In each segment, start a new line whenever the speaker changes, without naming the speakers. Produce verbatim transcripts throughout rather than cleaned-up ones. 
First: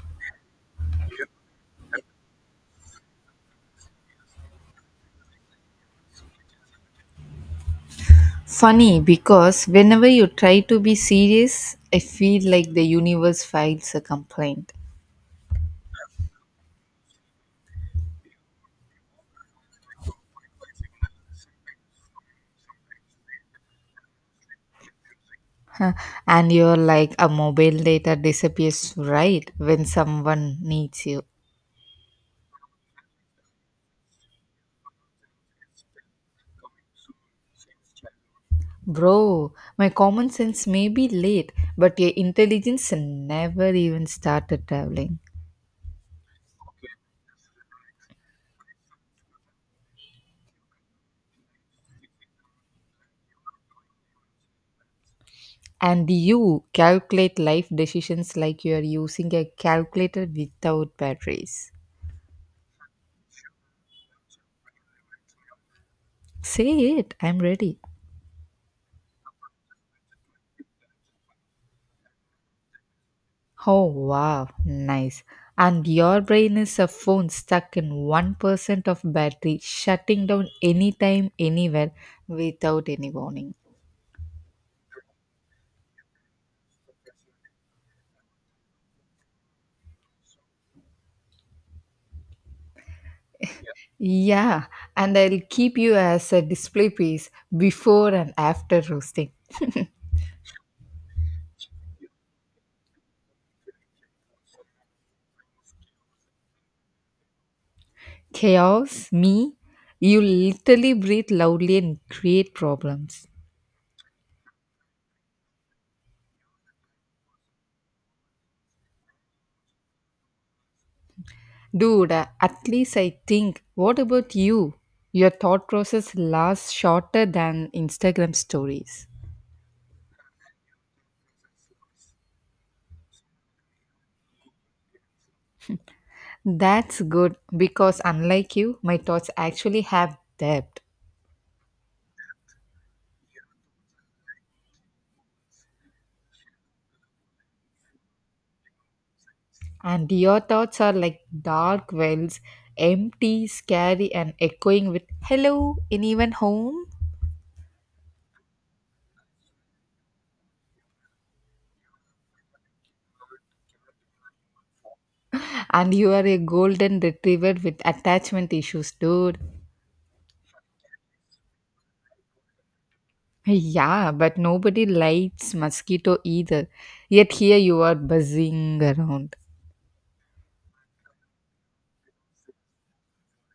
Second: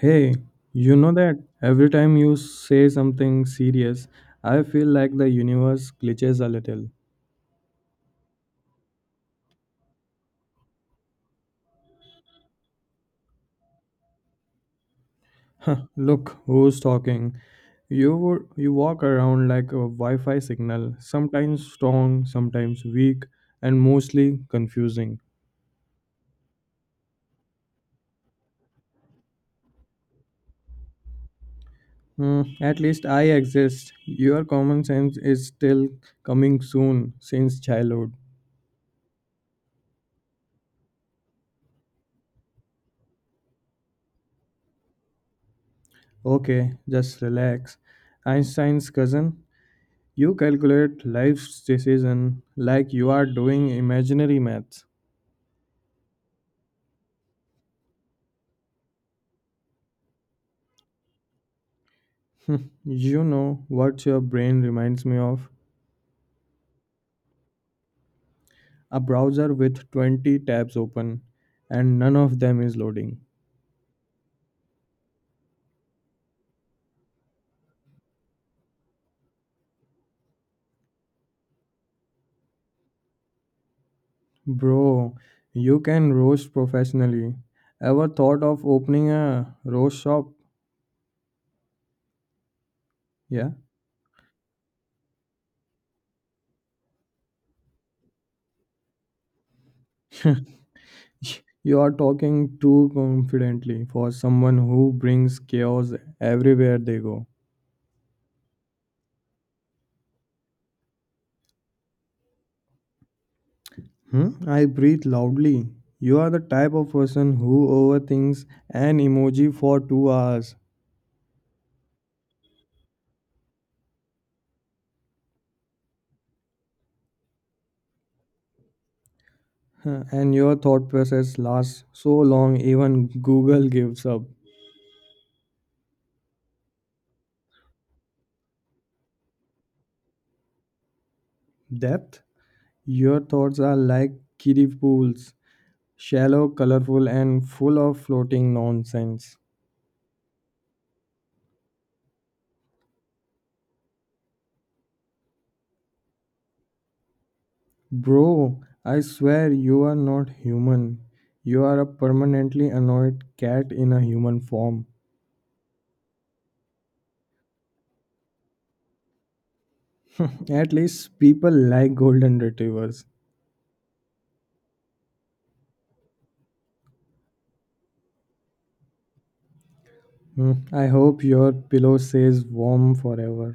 Hey, you know that every time you say something serious, I feel like the universe glitches a little.
Funny because whenever you try to be serious, I feel like the universe files a complaint.
Huh, look who's talking. You would- you walk around like a Wi-Fi signal, sometimes strong, sometimes weak, and mostly confusing.
And you're like, a mobile data disappears right when someone needs you.
Hmm, at least I exist. Your common sense is still coming soon since childhood.
Bro, my common sense may be late, but your intelligence never even started traveling.
Okay, just relax. Einstein's cousin? You calculate life's decision like you are doing imaginary maths.
And you calculate life decisions like you are using a calculator without batteries.
You know what your brain reminds me of?
Say it, I'm ready.
A browser with twenty tabs open and none of them is loading.
Oh wow, nice. And your brain is a phone stuck in one percent of battery, shutting down anytime, anywhere without any warning.
Bro, you can roast professionally. Ever thought of opening a roast shop? Yeah.
Yeah, and I'll keep you as a display piece before and after roasting.
You are talking too confidently for someone who brings chaos everywhere they go.
Chaos, me, you literally breathe loudly and create problems.
Hmm? I breathe loudly. You are the type of person who overthinks an emoji for two hours.
Dude, uh, at least I think, what about you? Your thought process lasts shorter than Instagram stories.
Huh, and your thought process lasts so long even Google gives up.
That's good because, unlike you, my thoughts actually have depth.
Depth? Your thoughts are like kiddie pools, shallow, colorful, and full of floating nonsense.
And your thoughts are like dark wells, empty, scary, and echoing with hello, anyone home?
Bro, I swear you are not human. You are a permanently annoyed cat in a human form.
And you are a golden retriever with attachment issues, dude.
At least people like golden retrievers.
Yeah, but nobody likes mosquito either. Yet here you are buzzing around.
Hmm, I hope your pillow stays warm forever.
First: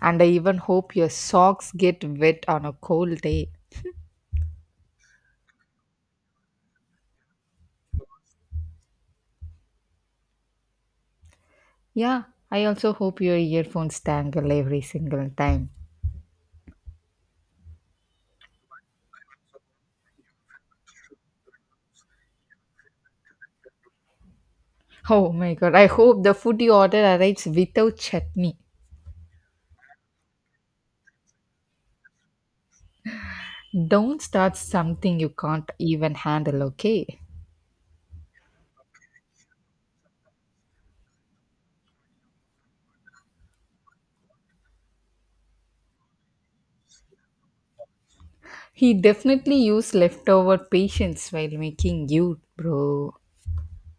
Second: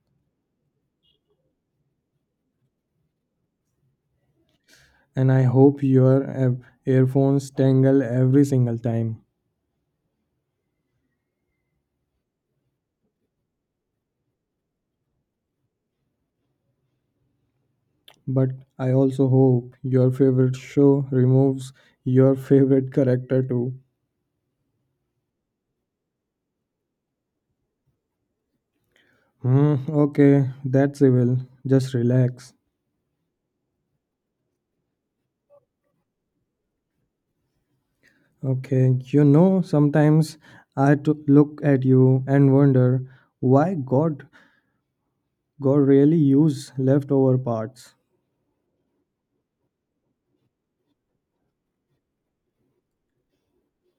And I even hope your socks get wet on a cold day.
And I hope your ear- earphones tangle every single time.
Yeah, I also hope your earphones tangle every single time.
But I also hope your favorite show removes your favorite character too.
Oh my god, I hope the food you order arrives without chutney.
Hmm, okay, that's evil. Just relax.
Don't start something you can't even handle, okay?
Okay, you know, sometimes I t- look at you and wonder why God, God really used leftover parts.
He definitely used leftover patience while making you, bro.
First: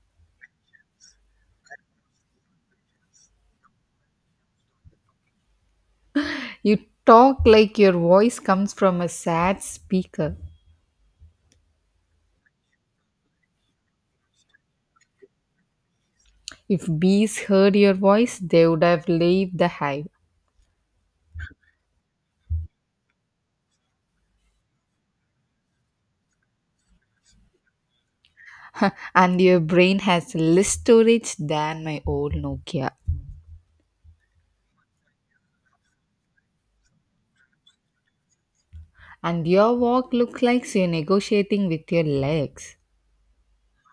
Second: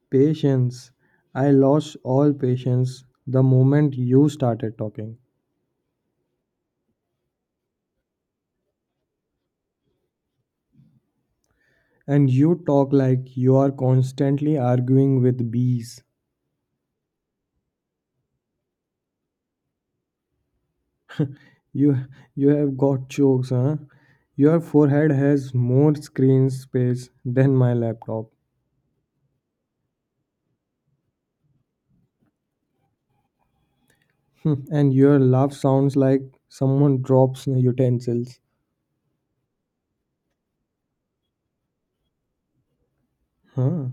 Patience. I lost all patience the moment you started talking.
You talk like your voice comes from a sad speaker.
And you talk like you are constantly arguing with bees.
If bees heard your voice, they would have left the hive.
You you have got jokes, huh? Your forehead has more screen space than my laptop.
And your brain has less storage than my old Nokia.
And your laugh sounds like someone drops utensils.
And your walk looks like so you're negotiating with your legs.
Huh.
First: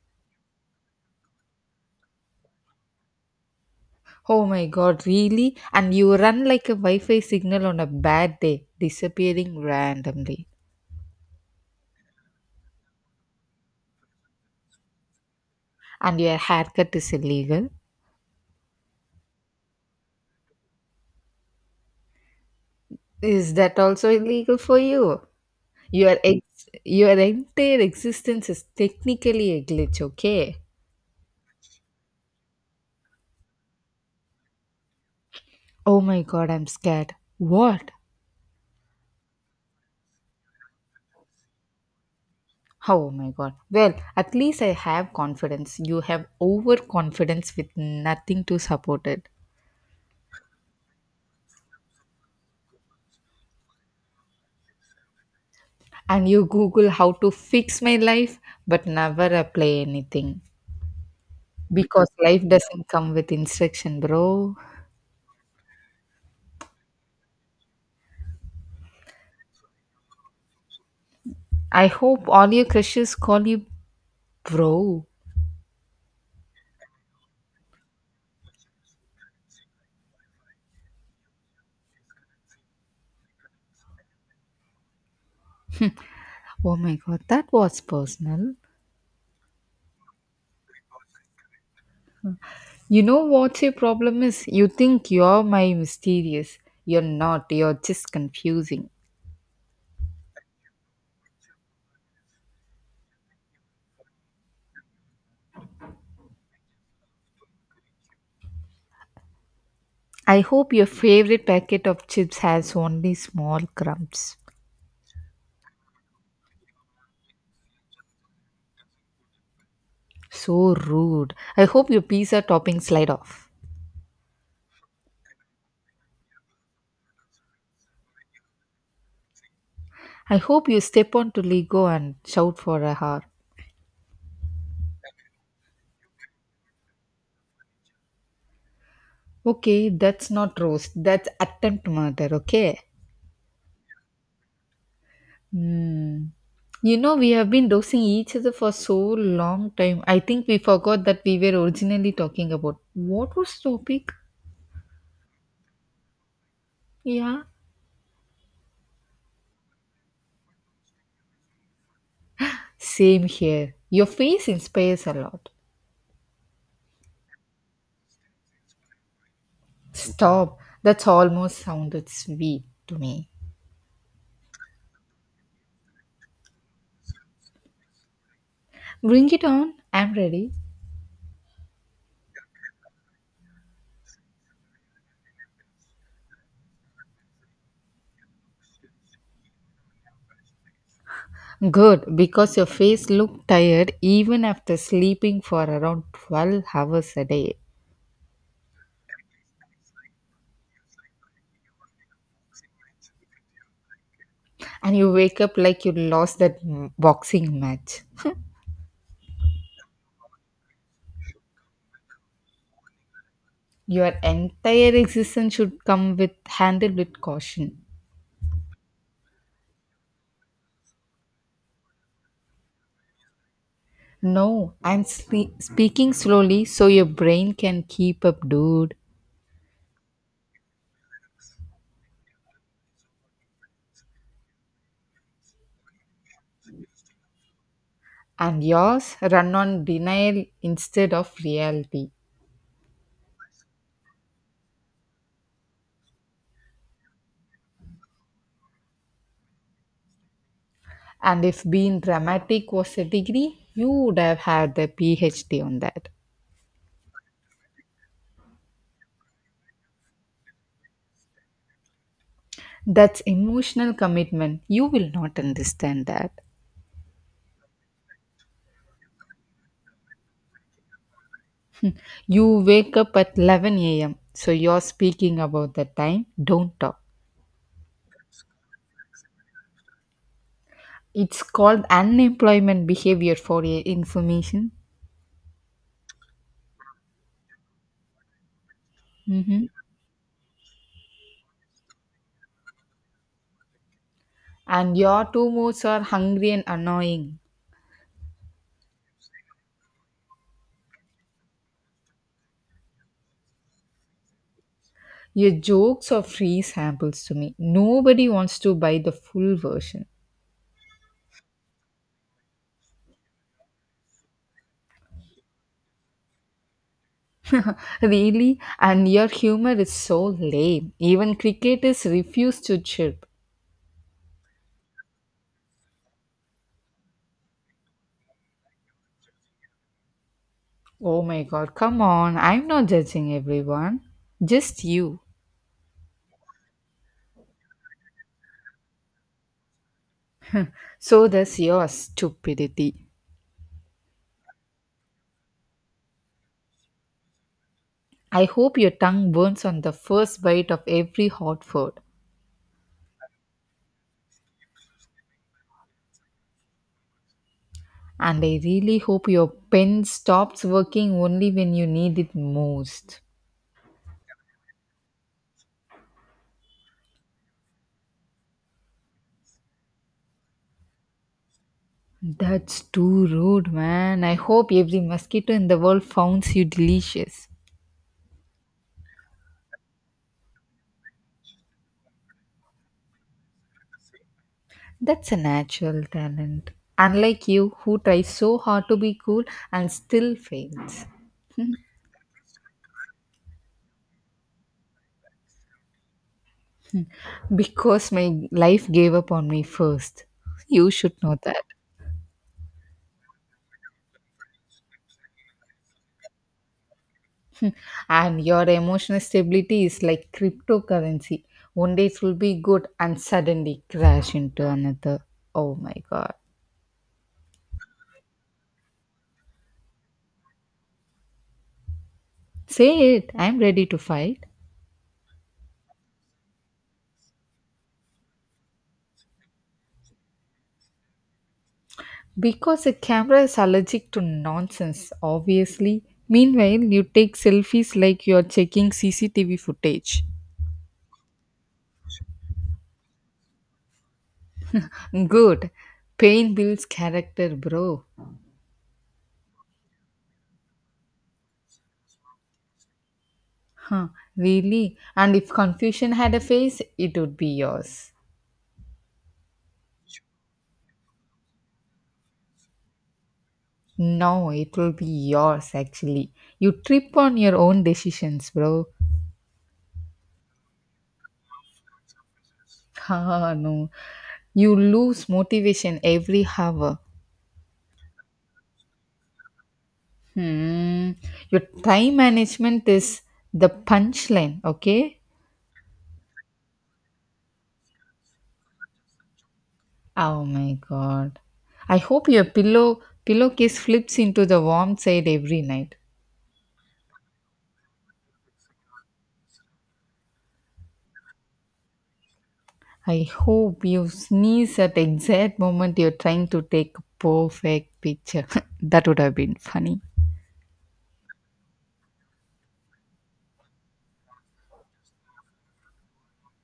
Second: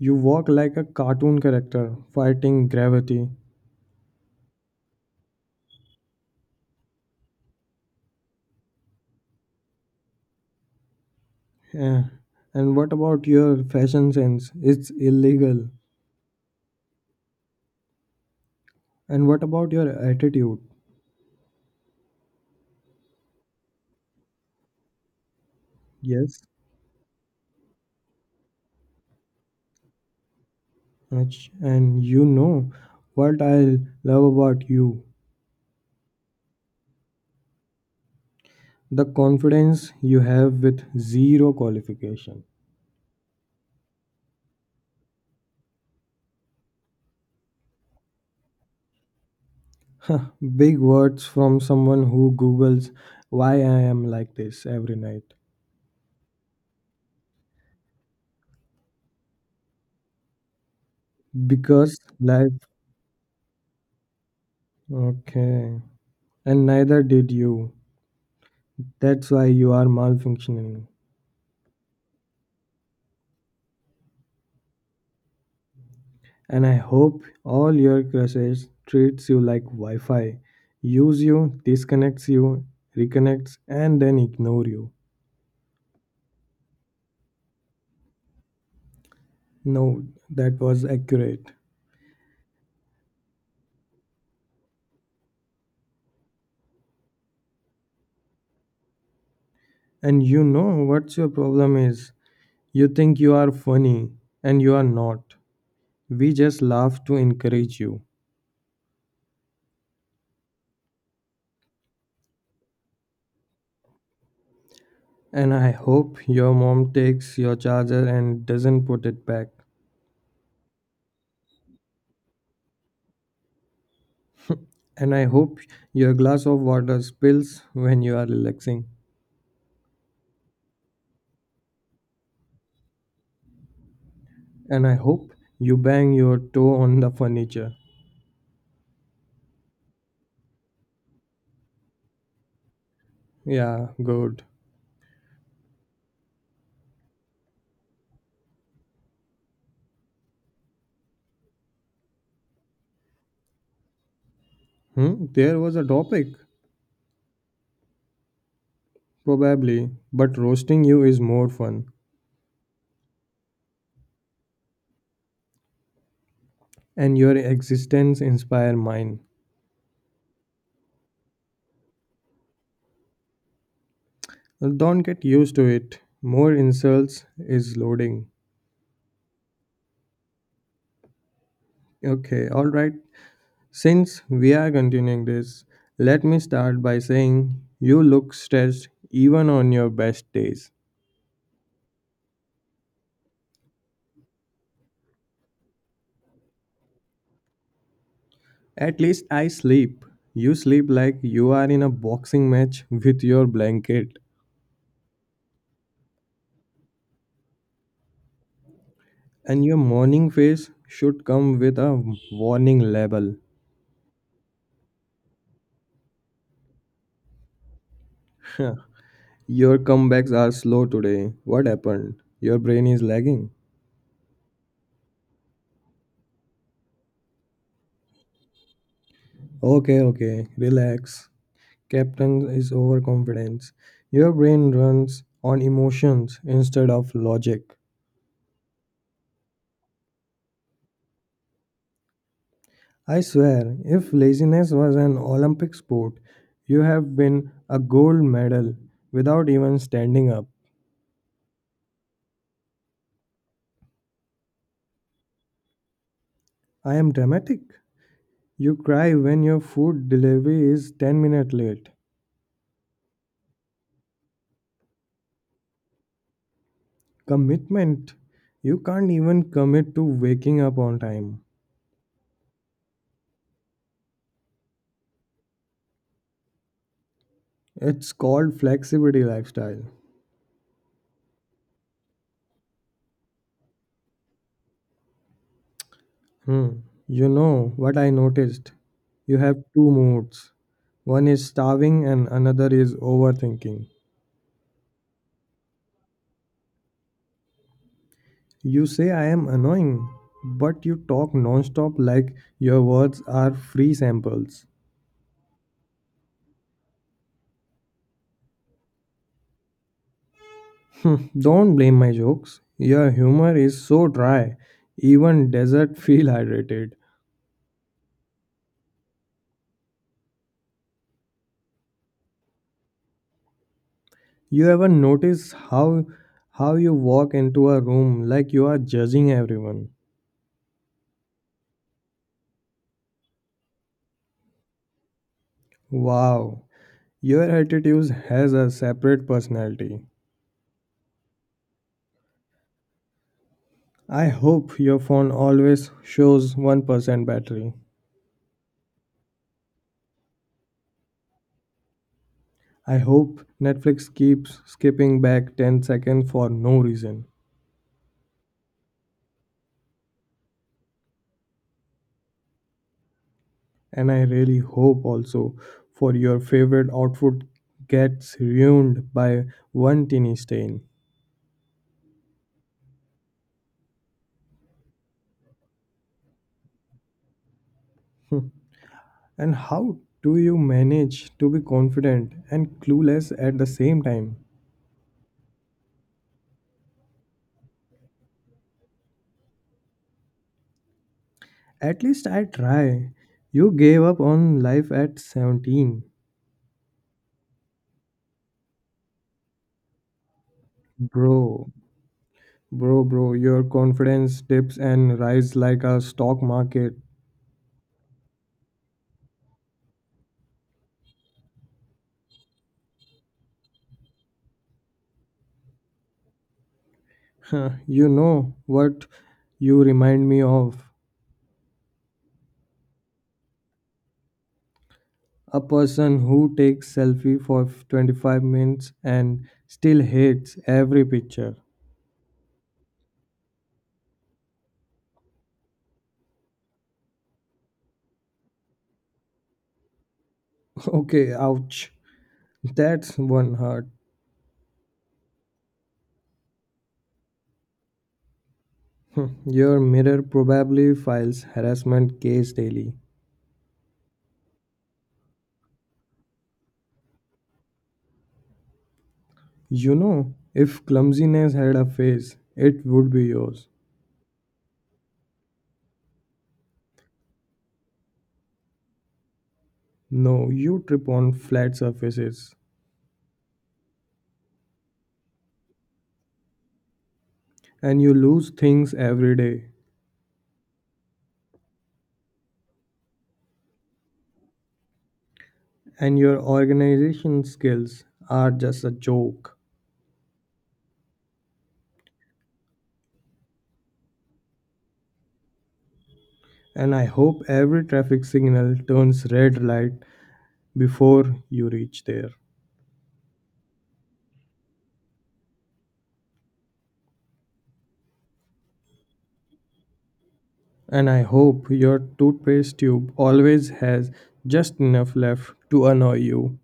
You walk like a cartoon character fighting gravity.
Oh my god, really? And you run like a Wi Fi signal on a bad day, disappearing randomly.
Eh, and what about your fashion sense? It's illegal.
And your haircut is illegal.
And what about your attitude?
Is that also illegal for you? Your
Yes,
ex- your entire existence is technically a glitch, okay?
Ach- and you know what I love about you,
Oh my god, I'm scared. What?
the confidence you have with zero qualification.
Oh my god. Well, at least I have confidence. You have overconfidence with nothing to support it.
Huh, big words from someone who Googles why I am like this every night.
And you google how to fix my life but never apply anything
Because
because life
life.
doesn't come with instruction bro.
Okay. And neither did you. That's why you are malfunctioning.
I hope all your crushes call you bro.
And I hope all your crushes treats you like Wi-Fi, use you, disconnects you, reconnects, and then ignore you.
Oh my god, that was personal.
No, that was accurate.
You know what your problem is, you think you're my mysterious, you're not, you're just confusing.
And you know what's your problem is? You think you are funny, and you are not. We just laugh to encourage you.
I hope your favorite packet of chips has only small crumbs.
And I hope your mom takes your charger and doesn't put it back.
So rude, I hope your pizza toppings slide off.
And I hope your glass of water spills when you are relaxing.
I hope you step onto Lego and shout for a hour.
And I hope you bang your toe on the furniture.
Okay, that's not roast. That's attempt murder, okay?
Yeah, good.
Hmm. You know, we have been roasting each other for so long time. I think we forgot that we were originally talking about. What was the topic?
Hmm? There was a topic,
Yeah.
probably, but roasting you is more fun.
Same here. Your face inspires a lot.
And your existence inspire mine.
Stop. That's almost sounded sweet to me.
Well, don't get used to it. More insults is loading.
Bring it on. I'm ready.
Okay, alright. Since we are continuing this, let me start by saying you look stressed even on your best days.
Good, because your face looked tired even after sleeping for around twelve hours a day.
At least I sleep. You sleep like you are in a boxing match with your blanket.
And you wake up like you lost that m- boxing match.
And your morning face should come with a warning label.
Your entire existence should come with handled with caution.
Your comebacks are slow today. What happened? Your brain is lagging.
No, I'm sle- speaking slowly so your brain can keep up, dude.
Okay, okay, relax. Captain is overconfidence. Your brain runs on emotions instead of logic.
And yours run on denial instead of reality.
I swear, if laziness was an Olympic sport, you have been a gold medal without even standing up.
And if being dramatic was a degree, you would have had the PhD on that.
I am dramatic. You cry when your food delivery is ten minutes late.
That's emotional commitment. You will not understand that.
Commitment. You can't even commit to waking up on time.
You wake up at eleven a m. So you're speaking about the time. Don't talk.
It's called flexibility lifestyle.
It's called unemployment behavior for your information.
Hmm. You know what I noticed? You have
Mhm.
two moods. One is starving and another is overthinking.
And your two moods are hungry and annoying.
You say I am annoying, but you talk nonstop like your words are free samples.
Your jokes are free samples to me. Nobody wants to buy the full version.
Hmm, don't blame my jokes. Your humor is so dry, even desert feel hydrated.
Really? And your humor is so lame. Even cricketers refuse to chirp.
You ever notice how how you walk into a room like you are judging everyone?
Oh my god, come on. I'm not judging everyone. Just you.
Wow, your attitude has a separate personality.
So does your stupidity.
I hope your phone always shows one percent battery.
I hope your tongue burns on the first bite of every hot food.
I hope Netflix keeps skipping back ten seconds for no reason.
And I really hope your pen stops working only when you need it most.
And I really hope also for your favorite outfit gets ruined by one teeny stain.
That's too rude, man. I hope every mosquito in the world finds you delicious.
Hmm. And how do you manage to be confident and clueless at the same time?
That's a natural talent. Unlike you, who tries so hard to be cool and still fails.
At least I try. You gave up on life at seventeen.
Because my life gave up on me first. You should know that.
Bro, bro, bro, your confidence dips and rise like a stock market.
And your emotional stability is like cryptocurrency. One day it will be good and suddenly crash into another. Oh my god.
Huh, you know what you remind me of?
Say it. I'm ready to fight.
A person who takes selfie for twenty-five minutes and still hates every picture.
Because a camera is allergic to nonsense, obviously. Meanwhile, you take selfies like you're checking C C T V footage.
Okay, ouch. That's one hurt.
Good. Pain builds character, bro.
Hmm, your mirror probably files harassment case daily.
Huh, really? And if confusion had a face, it would be yours.
You know, if clumsiness had a face, it would be yours.
No, it will be yours actually. You trip on your own decisions, bro.
No, you trip on flat surfaces,
Ah, no. You lose motivation every hour.
and you lose things every day,
Hmm. Your time management is the punchline, okay?
and your organization skills are just a joke.
Oh my god. I hope your pillow pillowcase flips into the warm side every night.
And I hope every traffic signal turns red light before you reach there.
I hope you sneeze at the exact moment you're trying to take a perfect picture. That would have been funny.
And I hope your toothpaste tube always has just enough left to annoy you.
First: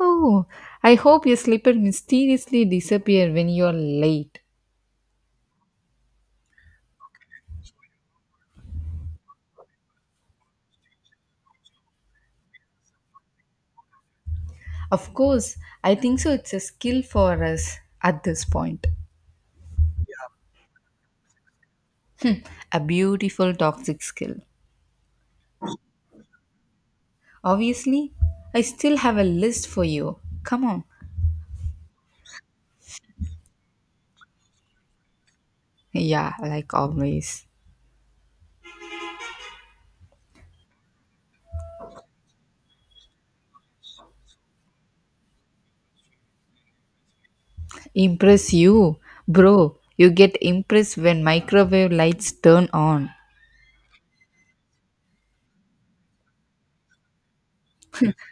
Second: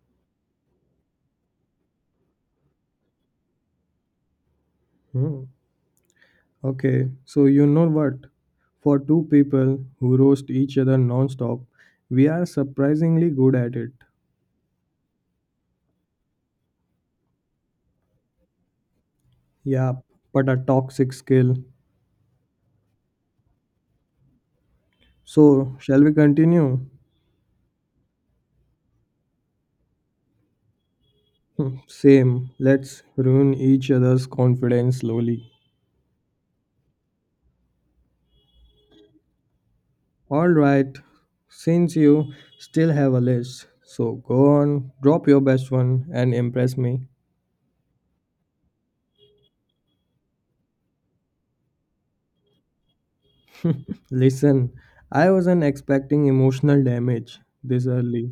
Oh, I hope your slipper mysteriously disappear when you're late.
Hmm. Okay, so you know what? For two people who roast each other non-stop, we are surprisingly good at it.
Of course, I think so it's a skill for us at this point.
Yeah, but a toxic skill.
A beautiful toxic skill.
So, shall we continue?
Obviously, I still have a list for you. Come on.
Hmm, same. Let's ruin each other's confidence slowly.
Yeah, like always.
All right, since you still have a list, so go on, drop your best one and impress me.
Impress you, bro. You get impressed when microwave lights turn on.
Listen, I wasn't expecting emotional damage this early.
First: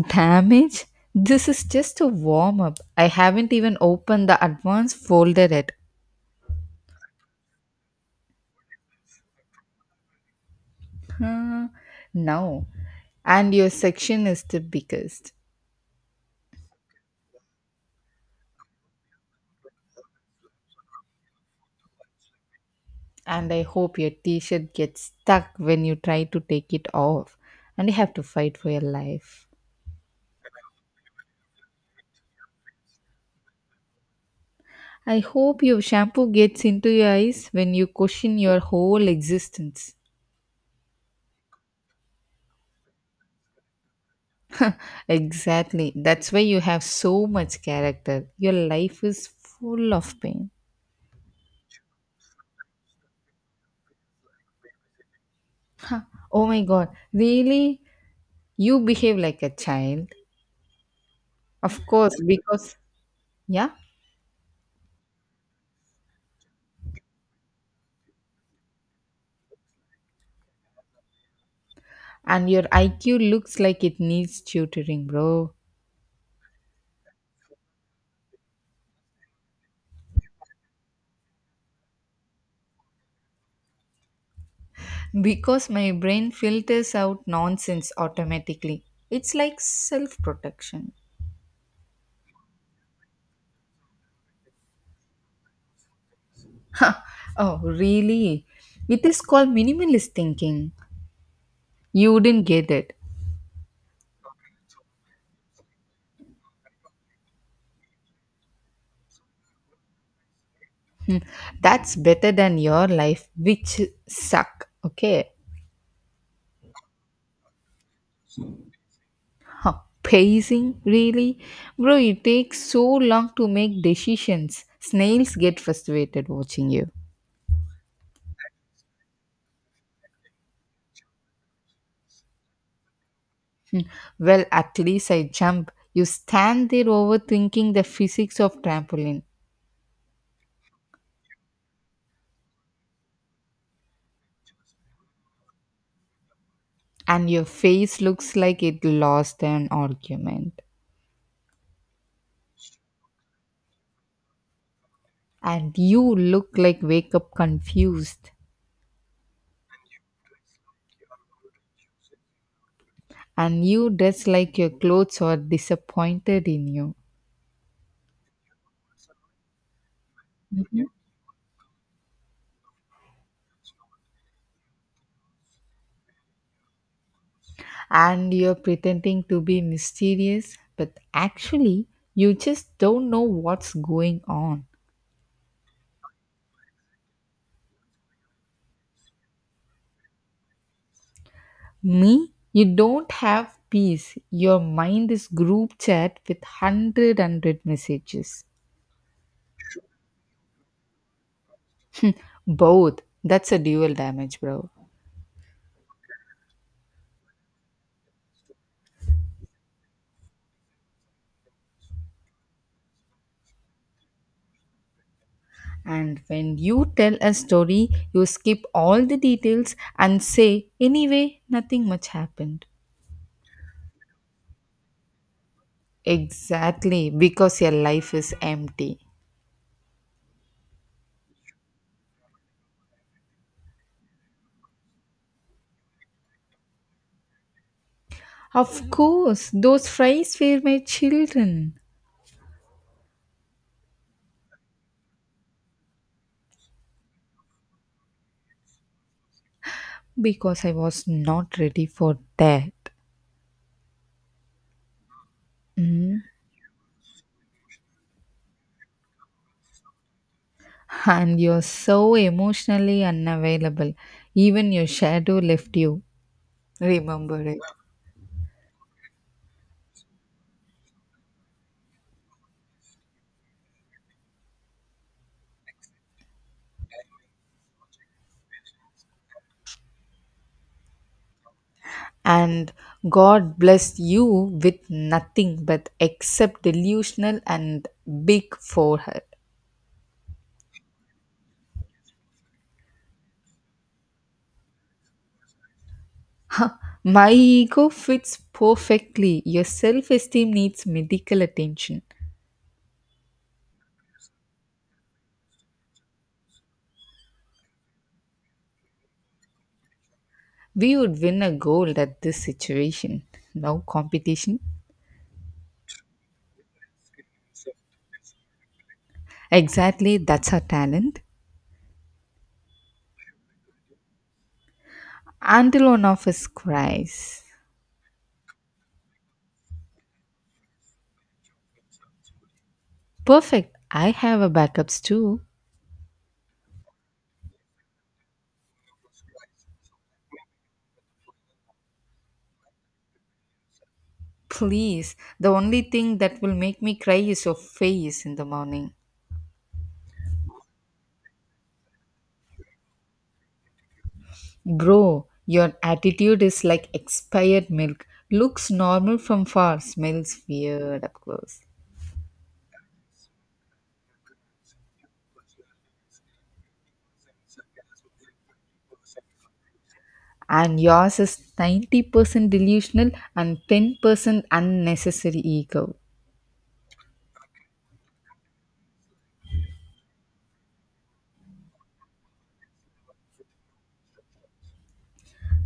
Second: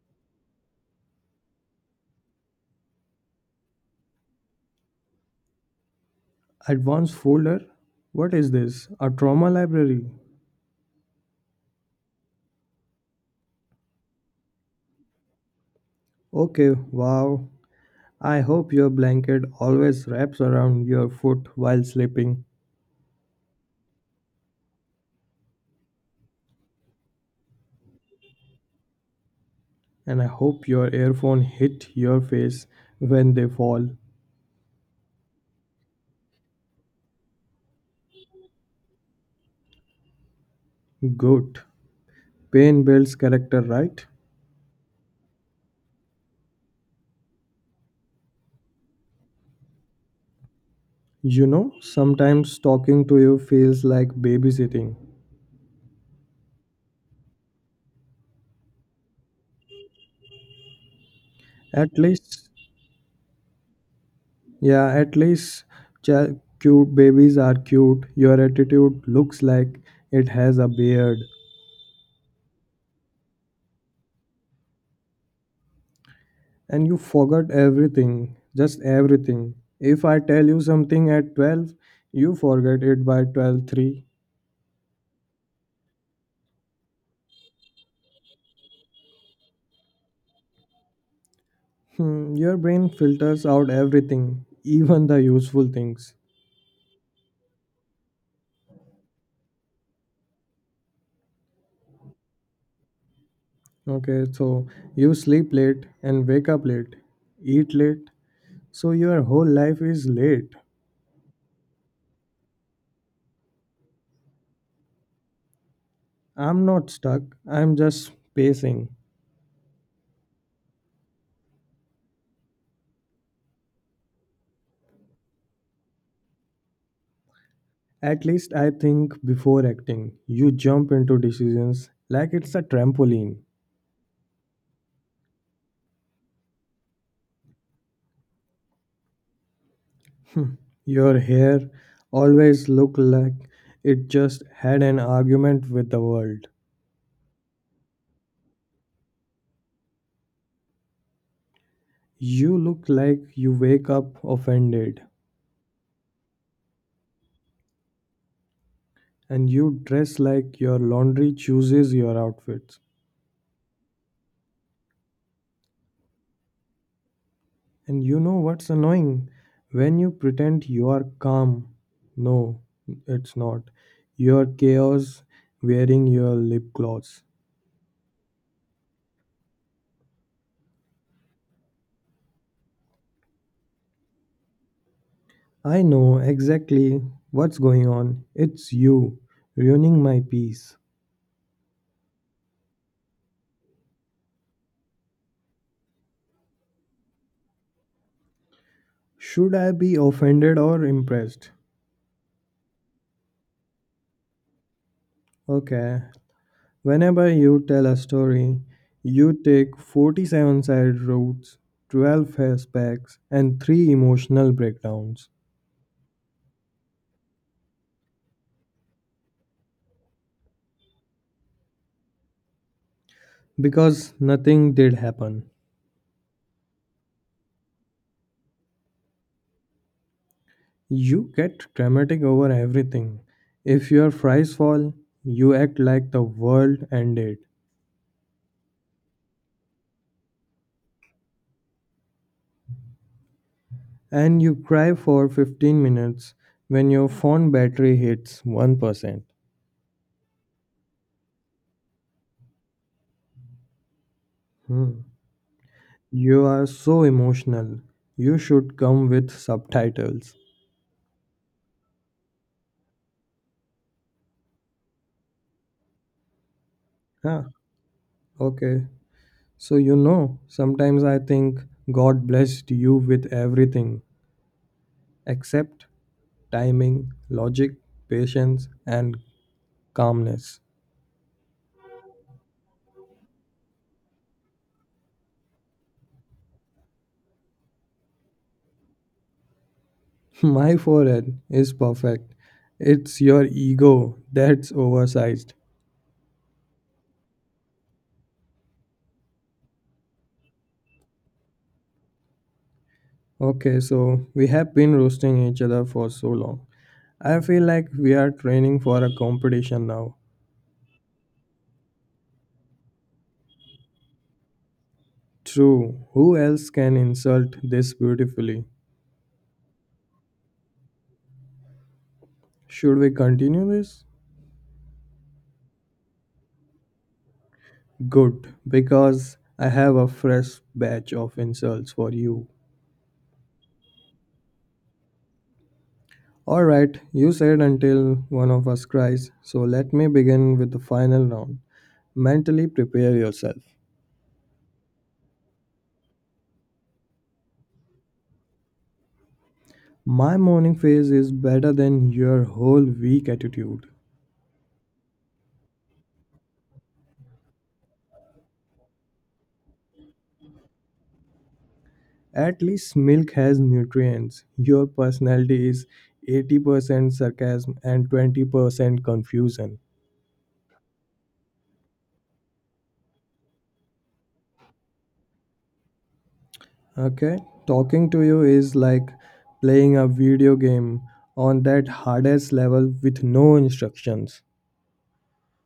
Damage? This is just a warm up. I haven't even opened the advanced folder yet.
Advanced folder? What is this? A trauma library?
Huh? No. And your section is the biggest.
Okay, wow. I hope your blanket always wraps around your foot while sleeping,
And I hope your t shirt gets stuck when you try to take it off and you have to fight for your life.
and I hope your earphone hit your face when they fall.
I hope your shampoo gets into your eyes when you question your whole existence.
Good. Pain builds character, right?
Exactly. That's why you have so much character. Your life is full of pain.
You know, sometimes talking to you feels like babysitting.
Huh. Oh my god, really? You behave like a child. Of
At
course,
least,
because, yeah,
yeah, at least cha- cute babies are cute. Your attitude looks like it has a beard.
and your I Q looks like it needs tutoring, bro.
And you forgot everything, just everything. If I tell you something at twelve, you forget it by twelve three.
Because my brain filters out nonsense automatically. It's like self protection.
Hmm, your brain filters out everything, even the useful things.
Huh. Oh, really? It is called minimalist thinking. You wouldn't get it.
Okay, so you sleep late and wake up late, eat late. So your whole life is late.
That's better than your life, which suck, okay?
I'm not stuck, I'm just pacing.
Huh, pacing? Really? Bro, you take so long to make decisions. Snails get frustrated watching you.
At least I think before acting. You jump into decisions like it's a trampoline.
Well, at least I jump. You stand there overthinking the physics of trampoline,
Your hair always look like it just had an argument with the world.
and your face looks like it lost an argument.
You look like you wake up offended
And you look like wake up confused.
and you dress like your laundry chooses your outfits.
And you dress like your clothes are disappointed in you.
And you know what's annoying? When you pretend you are calm. No, it's not. You're chaos wearing your lip gloss.
And you're pretending to be mysterious, but actually, you just don't know what's going on.
I know exactly what's going on. It's you ruining my peace.
Me, you don't have peace. Your mind is group chat with hundred hundred messages.
Should I be offended or impressed?
Both. That's a dual damage, bro.
Okay. Whenever you tell a story, you take forty-seven side routes, twelve flashbacks, and three emotional breakdowns
And when you tell a story, you skip all the details and say, anyway, nothing much happened.
because nothing did happen.
Exactly, because your life is empty.
You get dramatic over everything. If your fries fall, you act like the world ended.
Of course, those fries were my children
And you cry for fifteen minutes when your phone battery hits one percent.
because I was not ready for that.
Hmm.
Mm.
You are so emotional. You should come with subtitles.
And you're so emotionally unavailable. Even your shadow left you. Remember
Huh,
it.
okay. So, you know, sometimes I think God blessed you with everything except timing, logic, patience, and calmness.
And God blessed you with nothing but except delusional and big forehead.
My forehead is perfect. It's your ego that's oversized.
Ha, my ego fits perfectly. Your self esteem needs medical attention.
Okay, so we have been roasting each other for so long. I feel like we are training for a competition now.
We would win a gold at this situation. No competition.
True, who else can insult this beautifully?
Exactly, that's our talent.
Should we continue this?
Until one of us cries.
Good, because I have a fresh batch of insults for you.
Perfect, I have a backups too.
Alright, you said until one of us cries, so let me begin with the final round. Mentally prepare yourself.
Please, the only thing that will make me cry is your face in the morning.
My morning phase is better than your whole week attitude.
Bro, your attitude is like expired milk. Looks normal from far, smells weird up close.
At least milk has nutrients. Your personality is eighty percent sarcasm and twenty percent confusion.
And yours is ninety percent delusional and ten percent unnecessary ego.
Okay? Talking to you is like playing a video game on that hardest level with no instructions.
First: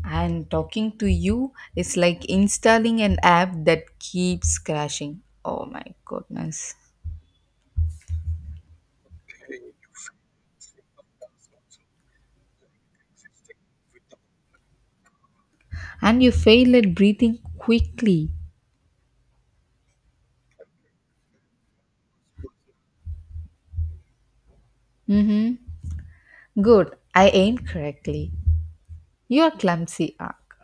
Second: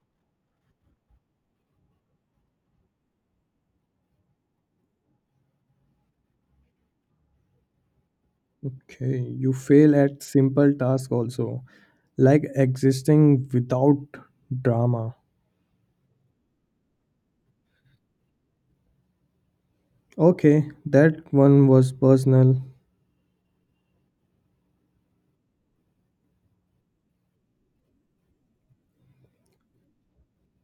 And talking to you is like installing an app that keeps crashing. Oh my goodness.
Okay, you fail at simple tasks also, like existing without drama.
And you fail at breathing quickly.
Okay, that one was personal.
Good, I aimed correctly. You are clumsy, Ark.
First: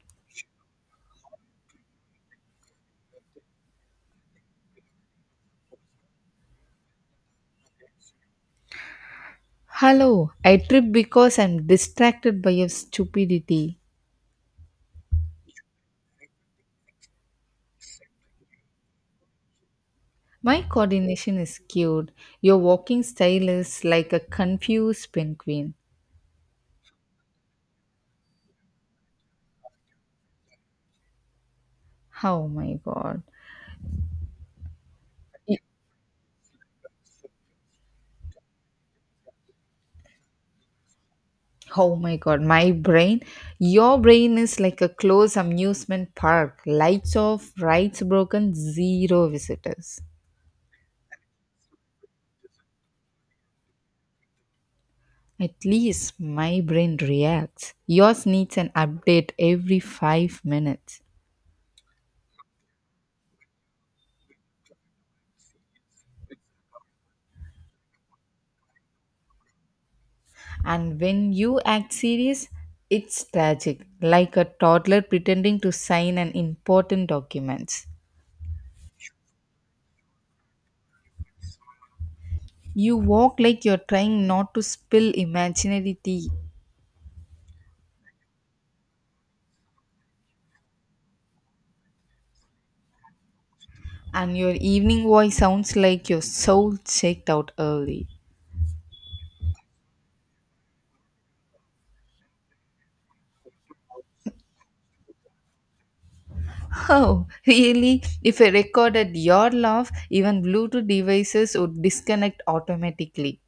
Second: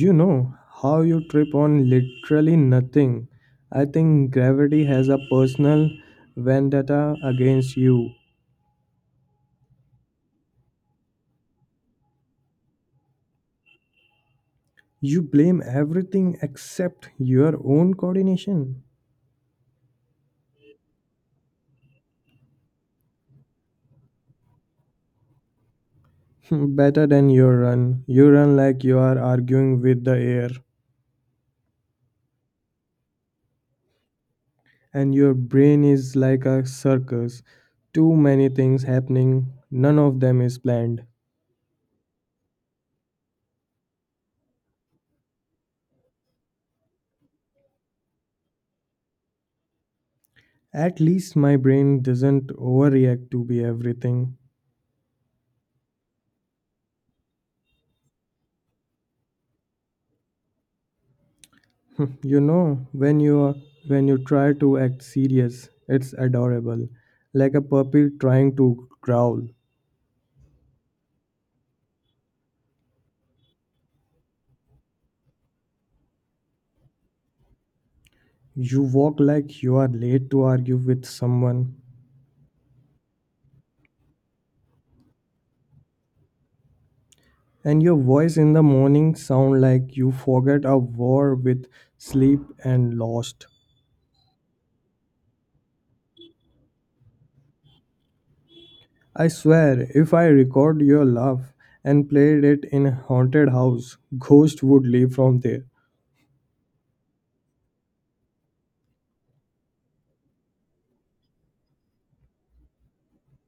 You know how you trip on literally nothing. I think gravity has a personal vendetta against you.
Hello, I trip because I'm distracted by your stupidity.
You blame everything except your own coordination.
My coordination is skewed. Your walking style is like a confused penguin.
Better than your run. You run like you are arguing with the air,
Oh my god.
and your brain is like a circus. Too many things happening, none of them is planned.
Oh my god, my brain. Your brain is like a closed amusement park. Lights off, rides broken, zero visitors.
At least my brain doesn't overreact to be everything.
At least my brain reacts. Yours needs an update every five minutes.
You know, when you are- when you try to act serious, it's adorable, like a puppy trying to growl.
And when you act serious, it's tragic, like a toddler pretending to sign an important document.
You walk like you are late to argue with someone,
You walk like you're trying not to spill imaginary tea.
and your voice in the morning sound like you forget a war with sleep and lost.
And your evening voice sounds like your soul checked out early.
I swear, if I record your laugh and played it in a haunted house, ghost would leave from there.
Oh, really? If I recorded your laugh, even Bluetooth devices would disconnect automatically.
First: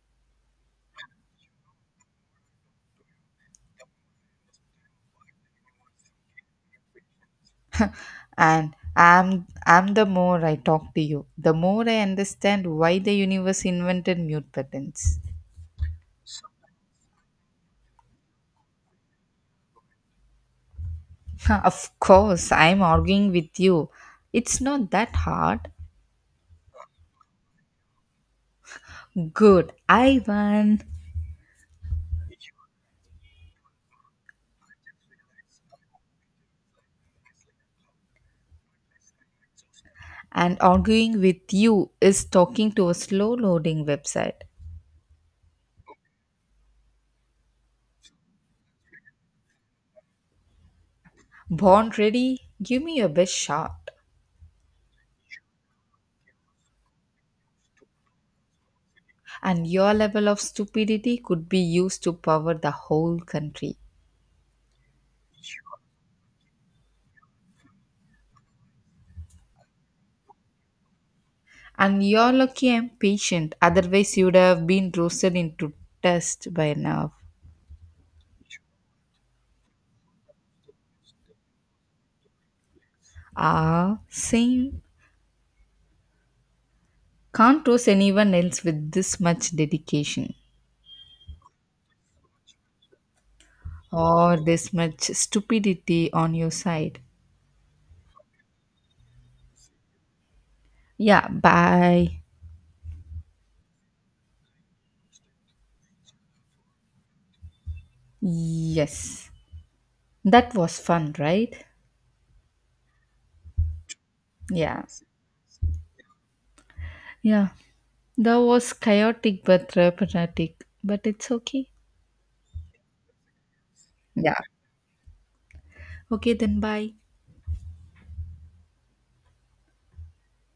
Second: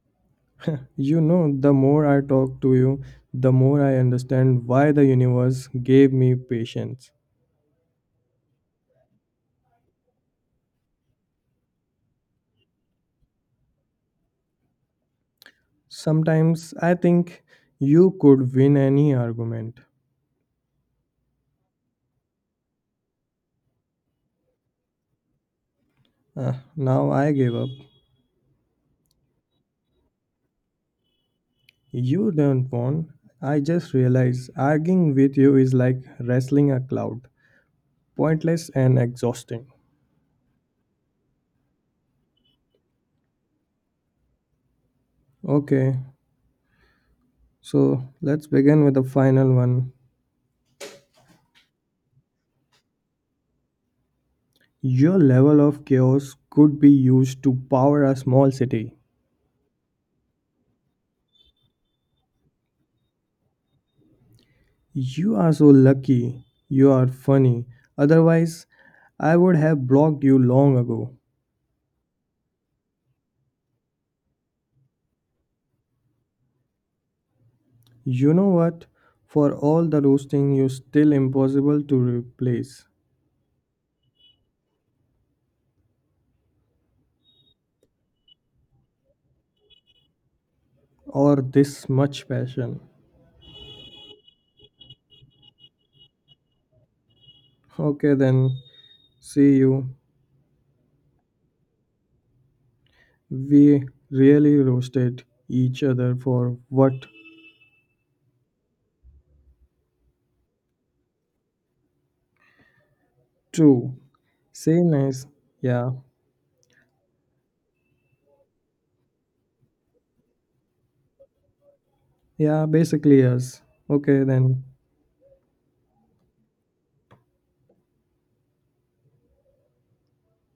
You know, the more I talk to you, the more I understand why the universe gave me patience.
And I'm, I'm the more I talk to you, the more I understand why the universe invented mute buttons.
Sometimes I think you could win any argument.
Of course, I'm arguing with you. It's not that hard.
Ah, now I gave up.
Good, I won.
You don't want. I just realized arguing with you is like wrestling a cloud, pointless and exhausting.
And arguing with you is talking to a slow loading website.
Okay, so let's begin with the final one.
Born ready, give me your best shot,
Your level of chaos could be used to power a small city.
and your level of stupidity could be used to power the whole country.
You are so lucky. You are funny. Otherwise, I would have blocked you long ago.
And you're lucky I'm patient, otherwise, you'd have been roasted into dust by now.
You know what? For all the roasting, you're still impossible to replace.
Ah, same. Can't roast anyone else with this much dedication
Or this much passion.
or this much stupidity on your side.
Okay, then, see you.
Yeah, bye.
We really roasted each other for what?
Yes. That was fun, right?
True. Say
Yeah.
nice. Yeah.
Yeah. That was chaotic but therapeutic, but it's okay.
Yeah, basically, yes. Okay,
Yeah.
then.
Okay, then bye.